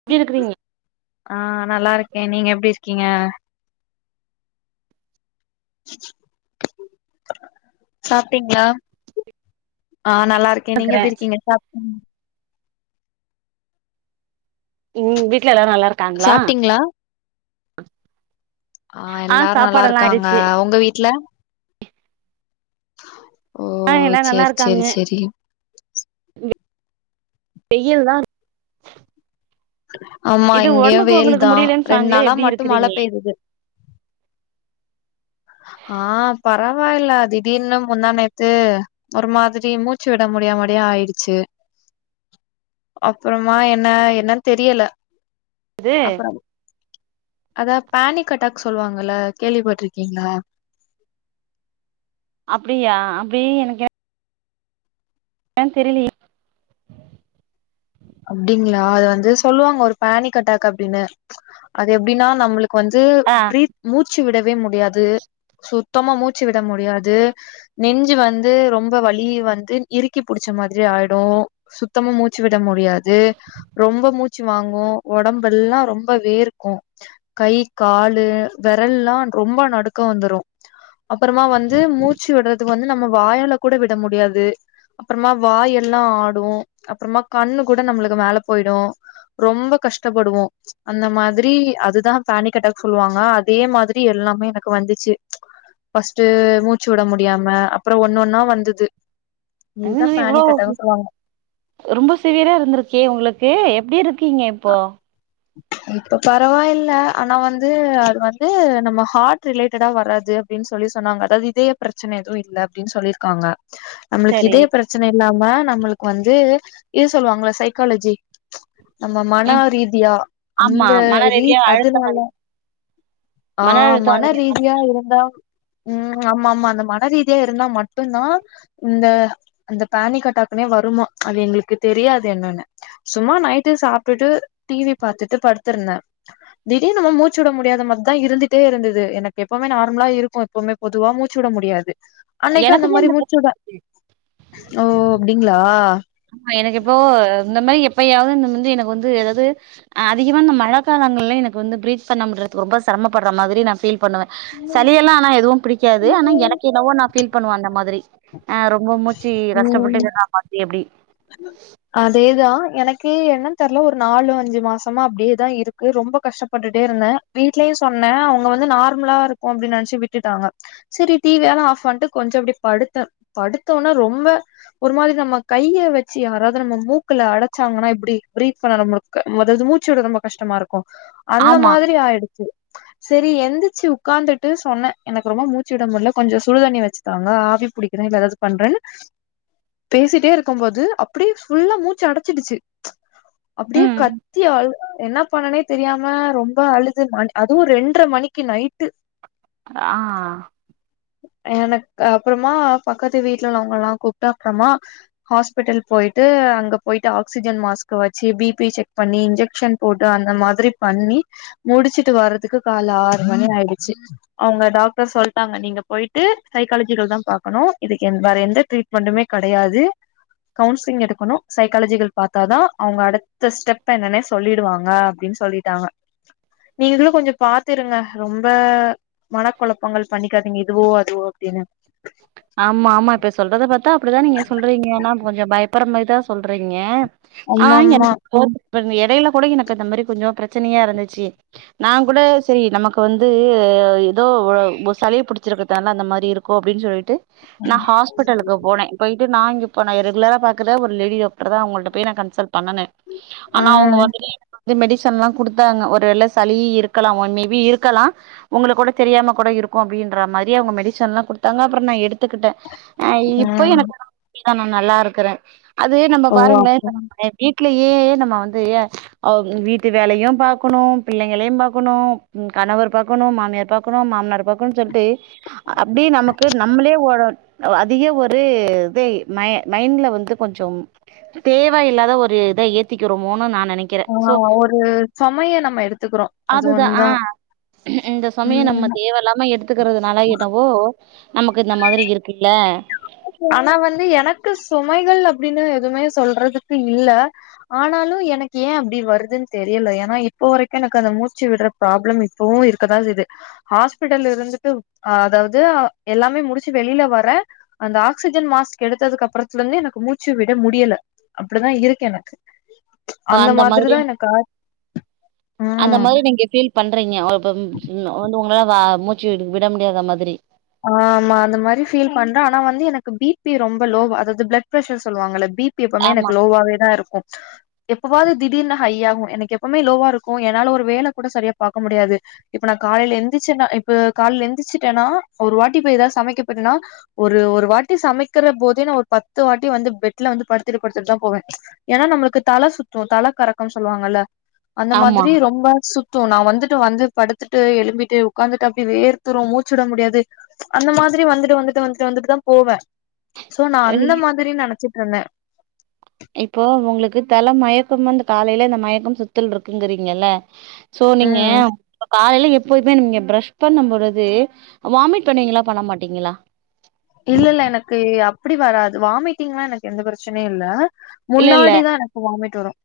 எப்படி இருக்கறீங்க ஆ நல்லா இருக்கேன் நீங்க எப்படி இருக்கீங்க சாப்பிட்டீங்களா ஆஹ் நல்லா இருக்கே நீ இருக்கறே எப்படி இருக்கீங்க சாப்ப உம் வீடல எல்லரும் நல்லா இருக்காங்களா சாப்ட்டீங்களா ஆஹ் ஆ எல்லாரும் நல்லா சாப்பாடெல்லா இருக்காங்க ஆயிடுச்சு உங்க வீட்டு்ல ஓ ஆஹ் எல்லாம் நல்லா சேரி சேரி இருக்காங்க சேரி வெயில் தான் ஆமா இது இங்கேயும் ஒடம்புக்கு வெயில் உங்களுக்கு தான் முடியலன்னு ரெண்டு சொன்னாங்களே நாளா எப்டி மட்டும் மழ இருக்கிறீங்க பெய்து ஆஹ் பரவாயில்ல திடீர்னு முன்னானேத்து ஒரு மாதிரி மூச்சு விட முடியாமடி ஆயிடுச்சு அப்புறமா என்ன என்னன்னு தெரியல இது அப்புறம் அதா பேனிட்க் ஆட்டாக் சொல்லுவாங்கல்ல கேள்விப்பட்டிருக் பாத்தீங்களா அப்படியா அப்படிய எனக்கு ஏ தெரியலே அப்படிங்களா அது வந்து சொல்லுவாங்க ஒரு பனிக் அட்டாக் அப்படின்னு அது எப்படின்னா நம்மளுக்கு வந்து ஆ பீத் மூ மூச்சு விடவே முடியாது சுத்தமா மூச்சு விட முடியாது நெஞ்சு வந்து ரொம்ப வலி வந்து இறுக்கி புடிச்ச மாதிரி ஆயிடும் சுத்தமா மூச்சு விட முடிய முடியாது ரொம்ப மூச்ச மூச்சு வாங்கோம் உடம்ப எல்லாம் ரொம்பல்லாம் வேர்க்கும் கை காலு விரல்லாம் ரொம்ப நடுக்க வந்துரும் அப்புறமா வந்து மூச்சு விடுறதுக்கு வந்து நம்ம வாயால கூட விட முடியாது அப்புறமா வாய எல்லாம் ஆடும் அப்புறமா கண்ணு கூட நம்மளுக்கு மேல போயிடும் ரொம்ப கஷ்டப்படுவோம் அந்த மாதிரி அதுதான் பேனிக் அட்டாக் சொல்லுவாங்க அதே மாதிரி எல்லாமே எனக்கு வந்துச்சு பஸ்ட்டு மூச்சு விட முடியாம அப்புறம் ஒன்னு ஒன்னா வந்தது இதுதா என்னங்க இவ்ளோ பேனிக் அட்டாக்னு சொல்லுவாங்க ரொம்ப சீவியர இருந்திருக்கே உங்களுக்கு எப்படி இரு குக்கிங்க இப்போ இப்ப பரவாயில்ல ஆனா வந்து அது வந்து நம்ம ஹார்ட் ரிலேட்டடா வராது அப்படின்னு சொல்லி சொன்னாங்க அதாவது இதய பிரச்சனை எதுவும் இல்லை அப்படின்னு சொல்லியிருக்காங்க நம்மளுக்கு சரி இதே பிரச்சனை இல்லாம நம்மளுக்கு வந்து இது சொல்லுவாங்கள சைக்காலஜி நம்ம மன ம் ரீதியா ஆமா அந்த மன ரீ ரீதியா அழுத்தம் அதனால அதிக ஆஹ் அழுத்தம் மன அதிகமா ரீதியா இருந்தா உம் ஆமா ஆமா அந்த மன மனரீதியா இருந்தா மட்டும்தான் இந்த அந்த பேனிக் அட்டாக்னே வருமா அது எங்களுக்கு தெரியாது என்னன்னு சும்மா நைட் விட்டு சாப்பிட்டுட்டு டிவி பார்த்துட்டு படுத்திருந்தேன் திடீர் நம்ம மூச்சு விட முடியாத மிரி தான் இருந்துட்டே இருந்தது எனக்கு எப்பவுமே நார்மலா இருக்கும் எப்பவுமே பொதுவா மூச்சு விட முடியாது அன்னைக்கு அந்த எனக்குமே மாரி மூச்சுட ஓ அப்டிங்களா ஆமா எனக்கு எப்போ இந்த மாதிரி எப்பயாவது இந்த வந்து எனக்கு வந்து ஏதாவது அதிகமா இந்த மழை காலங்கள்ல எனக்கு வந்து பிரீத் பண்ண முடியாது ரொம்ப சிரமப்படுற மாதிரி நான் பீல் பண்ணுவேன் சளியெல்லாம் ஆனா எதுவும் பிடிக்காது ஆனா எனக்கு என்னவோ நான் ஃபீல் பண்ணுவன் அந்த மாதிரி ஆ் ரொம்ப மூச்சு ம் கஷ்டப்பட்டு மாரி எப்படி எனக்கு என்னன்னு தெரல ஒரு நாலு அஞ்சு மாசமா அப்படியேதான் இருக்கு ரொம்ப கஷ்டப்பட்டுட்டே இருந்தேன் வீட்லயும் சொன்னேன் அவங்க வந்து நார்மலா இருக்கும் அப்படின்னு நினைச்சு விட்டுட்டாங்க சரி டிவி எல்லாம் ஆஃப் பண்ணிட்டு கொஞ்சம் அப்படி படுத்தேன் படுத்தோனா ரொம்ப ஒரு மாதிரி நம்ம கைய யாராவது நம்ம மூக்கல அடைச்சாங்கன்னா இப்படி பிரீத் பண்ண நம அதாவது மூச்சோட ரொம்ப கஷ்டமா இருக்கும் அந்த ஆமா மாரி ஆயிடுச்ச சரி எந்திரச்சு உட்கார்ந்துட்டு சொன்னேன் எனக்கு ரொம்ப மூச்சுட முடல கொஞ்சம் சுடுதண்ணி வச்சு தாங்க ஆவி பிடிக்கிறேன் இல்ல ஏதாவது பண்றேன்னு பேசிட்டே இருக்கும்போது அப்படியே ஃபுல்லா மூச்சு அடச்சிருச்சி அப்படியே ம் கத்தி ஆளுவ என்ன பண்ணனே தெரியாம ரொம்ப அழுது அதுவும் ரெண்ர மணிக்கு நைட்டு ஆஹ் எனக்கு அப்புறமா பக்கத்து வீட்டுல உள்ளவங்க எல்லாம் கூப்பிட்டா அப்புறமா ஹாஸ் பட்டல் போயிட்டு அங்க போயிட்டு ஆக்சிஜன் மாஸ்க்க வச்சு பிபி செக் பண்ணி இன்ஜெக்ஷன் போட்டு அந்த மாதிரி பண்ணி முடிச்சுட்டு வர்றதுக்கு கால ஆறு மணி ஆயிடுச்சு அவங்க டாக்டர் சொல்லிட்டாங்க நீங்க போயிட்டு சைக்காலஜிக தான் பாக்கணும் இதுக்கு வேற எந்த ட்ரீட்மெண்டுமே கிடையாது கவுன்சிலிங் எடுக்கணும் சைக்காலஜிகள் பார்த்தாதான் அவங்க அடுத்த ஸ்டெப் என்னன்னே சொல்லிடுவாங்க அப்படின்னு சொல்லிட்டாங்க நீங்களும் கொஞ்சம் பாத்துருங்க ரொம்ப மன குழப்பங்கள் பண்ணிக்காதீங்க இதுவோ அதுவோ அப்படின்னு ஆமா ஆமா இப்ப சொல்றதை பாத்தா அப்படிதான் நீங்க சொல்றீங்க ஆனா கொஞ்சம் பயப்படுற மாதிரிதான் சொல்றீங்க ஆஹ் ஆமாமா எனக்கு இடையில கூட எனக்கு மாதிரி கொஞ்ச பிரச்சனையா இருந்துச்சு ந கூட சரி நமக்கு வந்து ஏதோ சளி பிடிச்சிருக்கிறதுன அந்த மாதிரி இருக்கும் அப்படின் சொல்லிட்டு நான் ஹாஸ்பிட்டலுக்கு போனேன் போயிட்டு நான் இங்க இப்ப நான் ரெகுலரா பாக்குற ஒருலேடி டாக்டர் தான் அவங்கள்கிட்ட நான்கன்சல் பண்ணுனேன் ஆனா அவங்க ம் வந்துட்டு மெடிசன் எல்லாம் குடுத்தாங்க ஒருவேலை சளி இருக்கலாம் ஒன் மேபி இருக்கலாம் உங்களுக்கு கூட தெரியாம கூட இருக்கும் அப்படின்ற மாதிரி அவங்க மெடிசன் எலாம் தங்க அப்புறம் நான் எடுத்து எத்துக்கிட்டேன் ஹ்க் இப்போ ம் எனக்கு நான் நல்லா இருக்குறேன் அது நம்ம ஓ பாருங்களேன் அப்ப வீட்ல வீட்லயே நம்ம வந்து வீட்டு வேலையும் பார்க்கணும் பிள்ளைங்களையும் பார்க்கணும் கணவர் பார்க்கணும் மாமியார் பார்க்கணும் மாமனார் பார்க்கணும்னு சொல்லிட்டு அப்டியே நமக்கு நம்மளே அதிக ஒரு இத மைண்ட்ல வந்து கொஞ்சம் தேவ இல்லாத ஒரு இதை ஏத்திக்கிறோமோனு நான் நினைக்கிறேன் ஆ சோ ஒரு சுமைய நம்ம எடுத்துக்கிறோம் அது அதுதான்ஹ ஒண்ணுதான் இந்த சமயம் ம் நம்ம தேவ இலாம எடுத்துக்கிறதுனால என்னவோ நமக்கு இந்த மாதிரி இருக்கு ஆனா வந்து எனக்கு சுமைகள் அப்டின்னு எதுவுமே சொல்றதுக்கு இல்ல ஆனாலும் எனக்கு ஏன் அப்டி வருதுன்னு தெரியல ஏன்னா இப்போ வரக்கும் எனக்கு அந்த மூச்சு விடுற ப்ராப்ளம் இப்பவும் இருக்கதான் இது ஹாஸ்பிடல் இருந்துட்டு அதாவது எல்லாமே முடிச்சி வெளியில வர அந்த ஆக்சிஜன் மாஸ்க் எடுத்ததுக்கு அப்பறத்துல இருந்து எனக்கு மூச்சு விட முடியல அப்டிதான் இருக்கு எனக்கு அந்த மாதிரி மாதிரிதா எனக்கு அந்த ம் மாரி நீங்க ஃபீல் பண்றீங்க அது உங்கள மூச்சு விட முடியாத மாதிரி ஆமா அந்த மாதிரி ஃபீல் பண்றேன் ஆனா வந்து எனக்கு பிபி ரொம்ப லோவ அதாவது பிளட் ப்ரெஷர் சொல்லுவாங்க பிபி பிபி எப்பவுமே ஆமா எனக்கு லோவாவே தான் இருக்கும் எப்பவாவது திடீர்னு ஹையாகும் எனக்கு எப்பவுமே லோவா இருக்கும் என்னால ஒரு வேல கூட சரியா பாக்க முடியாது இப்ப நான் காலயில எந்திரிச்சேன்னா இப்ப காலையில எந்திரிச்சிட்டேனா எந்திச்சுிட்டேன்னா ஒரு வாட்டி போய் ஏதாவது சமைக்க பேய்ட்டேனா ஒரு வாட்டி சமைக்கிற போதே நான் ஒரு பத்து வாட்டி வந்து பெட்ல வந்து படுத்துட்டு படுத்துட்டு தான் போவேன் ஏன்னா நம்மளுக்கு தல சுத்தும் தல கறக்கம்னு சொல்லுவாங்கல்ல அந்த ஆமா மாதிரி ரொம்ப சுத் நான் வந்துட்டு வந்து படுத்துட்டு எழும்பிட்டு உட்காந்துட்டு அப்டியே வேத்தூரும் மூச்சுவிட முடியாது அந்த மாரி வந்துட்டு வந்துட்டு வந்துட்டு வந்துட்டு தான் போவேன் சோ நான் அந்த மாதிரி நைச்சு என்ன இப்போ உங்களுக்கு தல மயக்கம் அந்த காலயில இந்த மயக்கம் சுத்துல் இருக்குங்கிறீங்கல சோ நீங்க ம் காலயில எப் எப்போலுதுமே நீங்க பிரஷ் பண்ணும் போழுது வாமிட் பண்ணுவீங்களா பண்ண மாட்டீங்களா இல்ல இல்ல எனக்கு அப்டி வராது வாமிட்டிங் எல்லாம் எனக்கு எந்த பிரச்சனையும் இல்ல இல்ல இல்ல முன்னாடிதான் எனக்கு வாமிட் துறோம்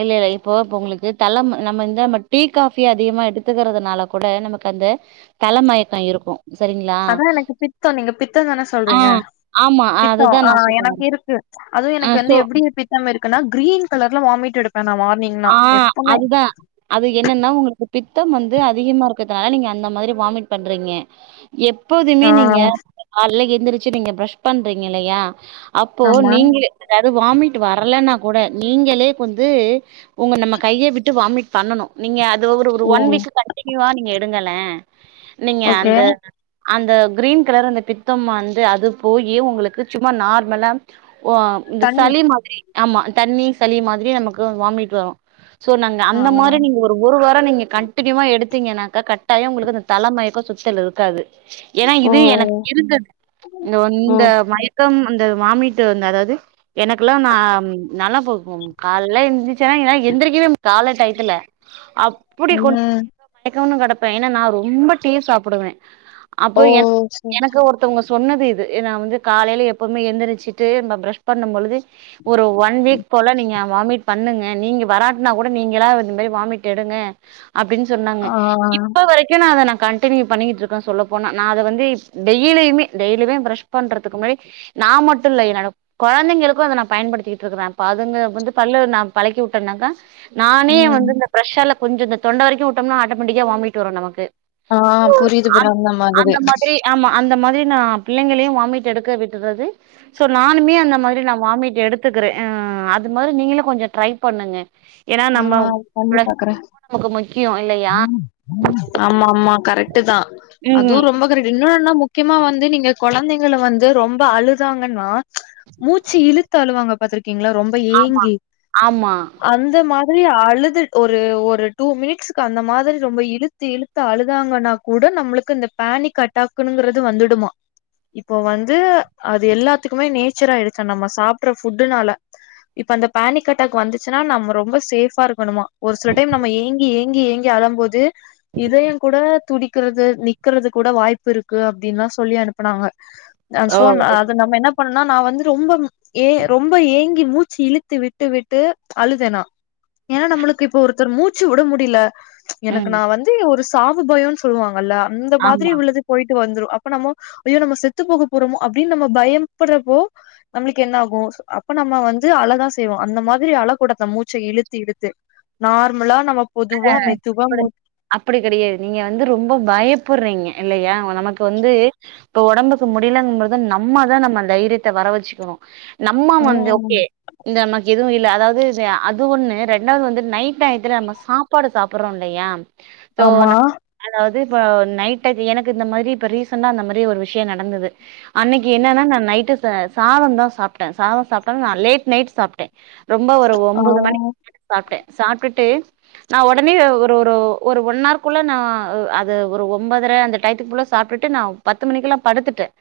இல்ல இல்ல இப்போ உங்களுக்கு தலை நம்ம இந்த நம்ம டீ காஃபி அதிகமா எடுத்துக்குறதுனால கூட நமக்கு அந்த தல மயக்கம் இருக்கும் சரிங்களா அதான் எனக்கு பித்தம் நீங்க பித்தம் தானே ஆ சொல்றீங்க ஆமா பித்தம் அதுதா நா ஆஹ் சொல்ல எனக்கு வரே இருக்கு அதுவும் ஆ எனக்கு வந்து சோ எப்புடி பித்தம் இருக்கு னா கிரீன் கலர்ல வாமிட்டு எடு ஆஹ் அதுதான் அது என்னனா உங்களுக்கு பித்தம் வந்து அதிகமா இரு க்குறதுனால நீங்க அந்த மாரி வாமிட் பண்றீங்க எப்போதுமே ஆ நீங்க காலயில எட்டு எந்துருச்சி நீங்க ப்ரஷ் பண்றீங்க இல்லயா அப்போ ஆமா நீங்களே அதாவது வாமிட் வரலன்னா கூட நீங்களே வந்து உங்க நம்ம கையை விட்டு வாமிட் பண்ணணும் நீங்க ஒரு ஓ ஒன் வீக் கன்டினுயூவா நீங்க எடுங்கலே நீங்க ஓகே அந்த அந்த கிரீன் கலர் அந்த பித்தம் வந்து அது போயி உங்களுக்கு சும்மா நார்மலா ஓ இந்த தண்ணி சளி மாதிரி ஆமா தண்ணி சளி மாரி நமக்கு வாமிட் வரும் ஹாக் சோ நாங்கள் ஆ அந்த மாதிரி நீங்கள் ஒரு ஒரு வாரம் நீங்கள் கண்டினியூவ எடுத்தீங்க நா கட்டாயம் உங்களுக்கு அந்த தல மயக்கம் சுத்தல் இருக்காது ஏன்னா ஓ இது எனக்கு இருந்தது இந்த ஒரு ஓ இந்த மயக்கம் இத்த வாமிட்டு வந்த அதாவது எனக்கெல்லாம் நல்லா போக்கும் கால இருந்துச்சன்னா எந்திரிக்கனும் கால டயத்துல அப்படி கொஞ ம் பய மய [inaudible] கிடப்பேன் ஏன்னா நான் ரொம்ப டீ சாப்பிடுவேன் ஓ அப்ப என சே எனக்கு ஒருத்தவங்க சொன்னது இது நான் வந்து காலையில் எப்போவுமே எழுந்திரிச்சிட்டு நம்ம ப்ரெஷ் பண்ணும்பொழுது ஒரு ஒன் வீக் போல நீங்க வாமிட் பண்ணுங்க நீங்க வராட்டன்னா கூட நீங்களா இந்த மாரி வாமிட் எடுங்க அப்படின்னு சொன்னாங்க ஆ இப்ப வரைக்கும் நான் அத கண்டினியூ பண்ணிக்கிட்டு இருக்கே சொல்ல போனா நான் அத வந்து டெய்லயுே டெய்லயுே பிரஷ் பண்றதுக்கு முன்னாடி நான் மட்டும் இல்ல என்னோட குழந்தைகக்கும் அத நான் பயன்படுத்தி இருக்கேன் அதுங்கந்து பால்லு நான் அப்டின்னக்கா நானே ம் வந்து இந்த பிரஷால கொஞ்சம் இந்த தொண்டரைக்கும் விட்டம்னா ஆட்டோமட்டிக்காக வாமமிட் வரும் நமக்கு ஆஹ் புரியுது புற அந்த மாதிரி நான் பிள்ளைங்களையும் வாமிட் எடுக்க விட்டுற நானுமே அந்த மாதிரி நான் வாட் எடுத்துக்கிறேன் அது மாதிரி நீங்களும் கொஞ்சம் ட்ரை பண்ணுங்க ஏன்னா நம்ம ஆஹ் பண்ணி பாக்குறேன் நமக்கு முக்கியோ இல்லையா ஆமா ஆமா கரெக் ட்தான் ம் அதுவும் ரொம்ப கரெக்ட் இன்னொன்ன என்ன முக்கியமா வந்து நீங்க குழந்தைங்கல வந்து ரொம்ப அழுதாங்கன்னா மூச்சு இழுத்து அழுவாங்க பாத்த பத்தீங்களா ரொம்ப ஏங்கி ஆமா அந்த மாரி அழுது ஒரு ஒரு டூ மினிட்க்கு அந்த மாதிரி ரொம்ப இழுத்து இழுத்து அழுதாங்கன்னா கூட நம்மளுக்கு இந்த பேனிக் அட்டாங்கிறது வந்துடுமா இப்ப வந்து அது எல்லாத்துக்குமே நேச்சர் ஆயடுச்ச நம்ம சாப்படுறனால இப்ப அந்த பேனிக் அட்டாக் வந்துச்சுன்னா நம்ம ரொம்ப சேஃபா இருக்கணுமா ஒரு சில டைம் நம்ம ஏங்கிஏங்கி இங்கி எங்கி அளும் போது இதயம் கூட துடிக்குறது நிக்கறது கூட வாய்ப்பு இருக்கு அப்டின்னு எல்லாம் சொல்லி அனுப்புனாங்க அ ஓ சோ ஓ அது நம்ம என்ன இது நான் வந்து ரொம்ப ஏன் ரொம்ப ஏங்க மூச்சு இழுத்து விட்டு விட்டு அழுதனா ஏன்னா நம்மளுக்கு இப்ப ஒரு ஒரு மூச்சு விட முடியல எனக்கு ம் நான் வந்து ஒரு சாவுபயம்ன்னு சொல்லுவாங்கல்ல அந்த மாதிரி ஆமா உள்ளது போயிட்டு வந்துரும் அப்ப நம்ம யோ நம்ம செத்து போக போறோமோ அப்படின்னு நம்ம பயபடுறப்போ நம்மளுக்கு என்ன ஆகும் அப்ப நம்ம வந்து அழதான் செய்வோம் அந்த மாதிரி அழ கூட மச்ச இழுத்தி இடுத்து நார்மலா நம்ம ஹ பொதுவா மெதுவா மூ அப்படி கிடையாது நீங்க வந்து ரொம்ப பயப்புடுறீங்க இல்லையா நமக்கு வந்து இப்ப உடம்புக்கு முடியலங்கபதான் நம்மதான் நம்ம தைரியத்தை வர வச்சுக்கணும் நம்ம வந்து ம் ஓகே இந்த நமக்கு எதுவும் அதாவது அது ஒண்ணு ரெண்டாவது வந்து நைட் டயத்தில் நம்ம சாப்பிட சப்பாடு சாப்பிடடுறோம் இல்லையா சோ ஆமா அதாவது இப்ப நைட் எனக்கு இந்த மாதிரி இப்ப ரீசண்டா அந்த மாதிரி ஒரு விஷயம் நடந்தது அன்னைக்கு என்னன்னா நான் நைட்டு சாதம் தான் சாப்பிட்டேன் சாதம் சாப்பிட்டா நான் லேட் நைட் சாப்பிட்டேன் ரொம்ப ஒரு ஆ ஒம்பது மணிக்கு சாப்பிட்டேன் சாப்பிட்டுட்டு நான் உடனே ஒரு ஒரு ஒரு ஒன் ஹருகுள்ளே நான் அது ஒரு ஒன்ம்பதரை அந்த டையத்துக்குள்ளே சாப்டுட்டுட்டு நான் பத்து மணிக்கெல்லாம் படுத்துட்டேன்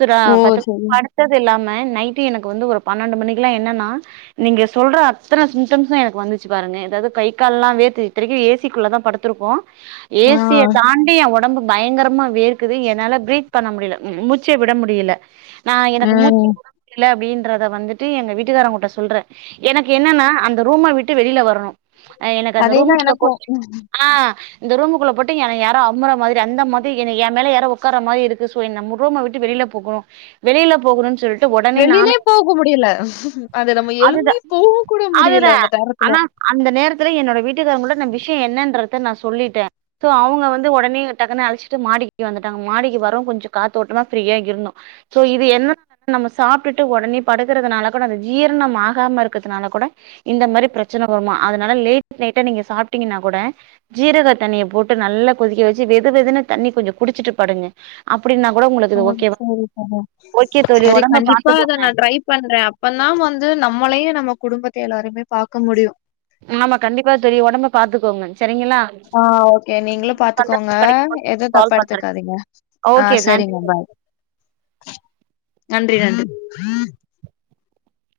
சரா ஓ பத்த சரி பதல நைட் எனக்கு வந்து ஒரு பன்னெண்டு மணில்லாம் என்னன்னா நீங்க சொல்ற அத்தனை சிம்டம்ஸ் எனக்கு வந்துச்சி பாருங்க அதாவது கை கால்ல்லாம் வேர்த்து இத்தனைக்கும் ஏசிக்குள்ள தான் பத்துருக்கோம் ஆ ஏசிய தாண்டி என் உடம்பு பயங்கரமா வேக்குது என்னால பிரீத் பண்ண முடியல முடிச்ச விட முடியல நான் எனக்கு ம் மூச்சுட முடியல அப்படின்னு தை வந்துட்டு எங்க வீட்டுக்காரன் கிட்ட சொல்ற எனக்கு என்னன்ன அந்த ரூமை விட்டு வெளியில வரணும் அந்த அதேதா ரூமுக்குள்ள எனக்கு போட்டு ஆஹ் இந்த ரூமுக்குள்ள போட்டு யார அமுற மாதிரி அந்த மாதிரி என் மேல யார உட்காருர மாதிரி இருக்கு நா ரூம்மை விட்டு வெளியில போகணும் வெளில போகணும்னு சொல்லிட்டு வெளியிலயே போக முடியல அதை நம்ம எலும்பி அதுதா போக கூட முடியல அந்த நேரத்துல என்னுடைய வீட்டுக்காரங்க கூட நான் விஷயம் என்னன்றத நான் சொல்லிட்டேன் சோ அவங்க வந்து உடனே டக்குன்னு அழிச்சிட்டு மாடிக்கு வந்துட்டாங்க மாடிக்கு வர கொஞ்சம் காத்தோட்டமா ஃப்ரீயா இருந்தோம் சோ இது என்ன நம்ம சாப்பிட்டு உடனே படு இருறதுனால கூட அந்த ஜீரணம் ஆகாம இருக்கிறதுனால கூட இந்த மாதிரி பிரச்சனை வருமா அ நா லேட் நைட்டு நீங்க சாப்பிட்டீங்கன்னா கூட ஜீரகா தண்ணிய போட்டு நல்லா கொதிக்க வச்சு வெது வெதுன்னு தண்ணி கொஞ்சம் குடிச்சுட்டு பாடுங்க ஆஹ சரி ச ஓகே தோழி சரி ஒடம்ப கண்டிப்பா அத பாத்துக்கோங்க நான் ட்ரை பண்றேன் அப்ப தான் வந்து நம்மளயே நம்ம குடும்பத்தை எல்லாருமே பாக்க முடியும் ஆமா கண்டிப்பா தெரியும் உடம்ப பாத்துக்கோங்க சரிங்களா ஆ ஓகே நீங்களும் பாத்துக்கோங்க சந்தர்ப்பம் கெடைக்கும் போது எதுவும் தப்ப கால் பண்றே எடுத்துக்காதீங்க ஆ ஓகே நன்றி சரிங்க பாய் நன்றி நன்றி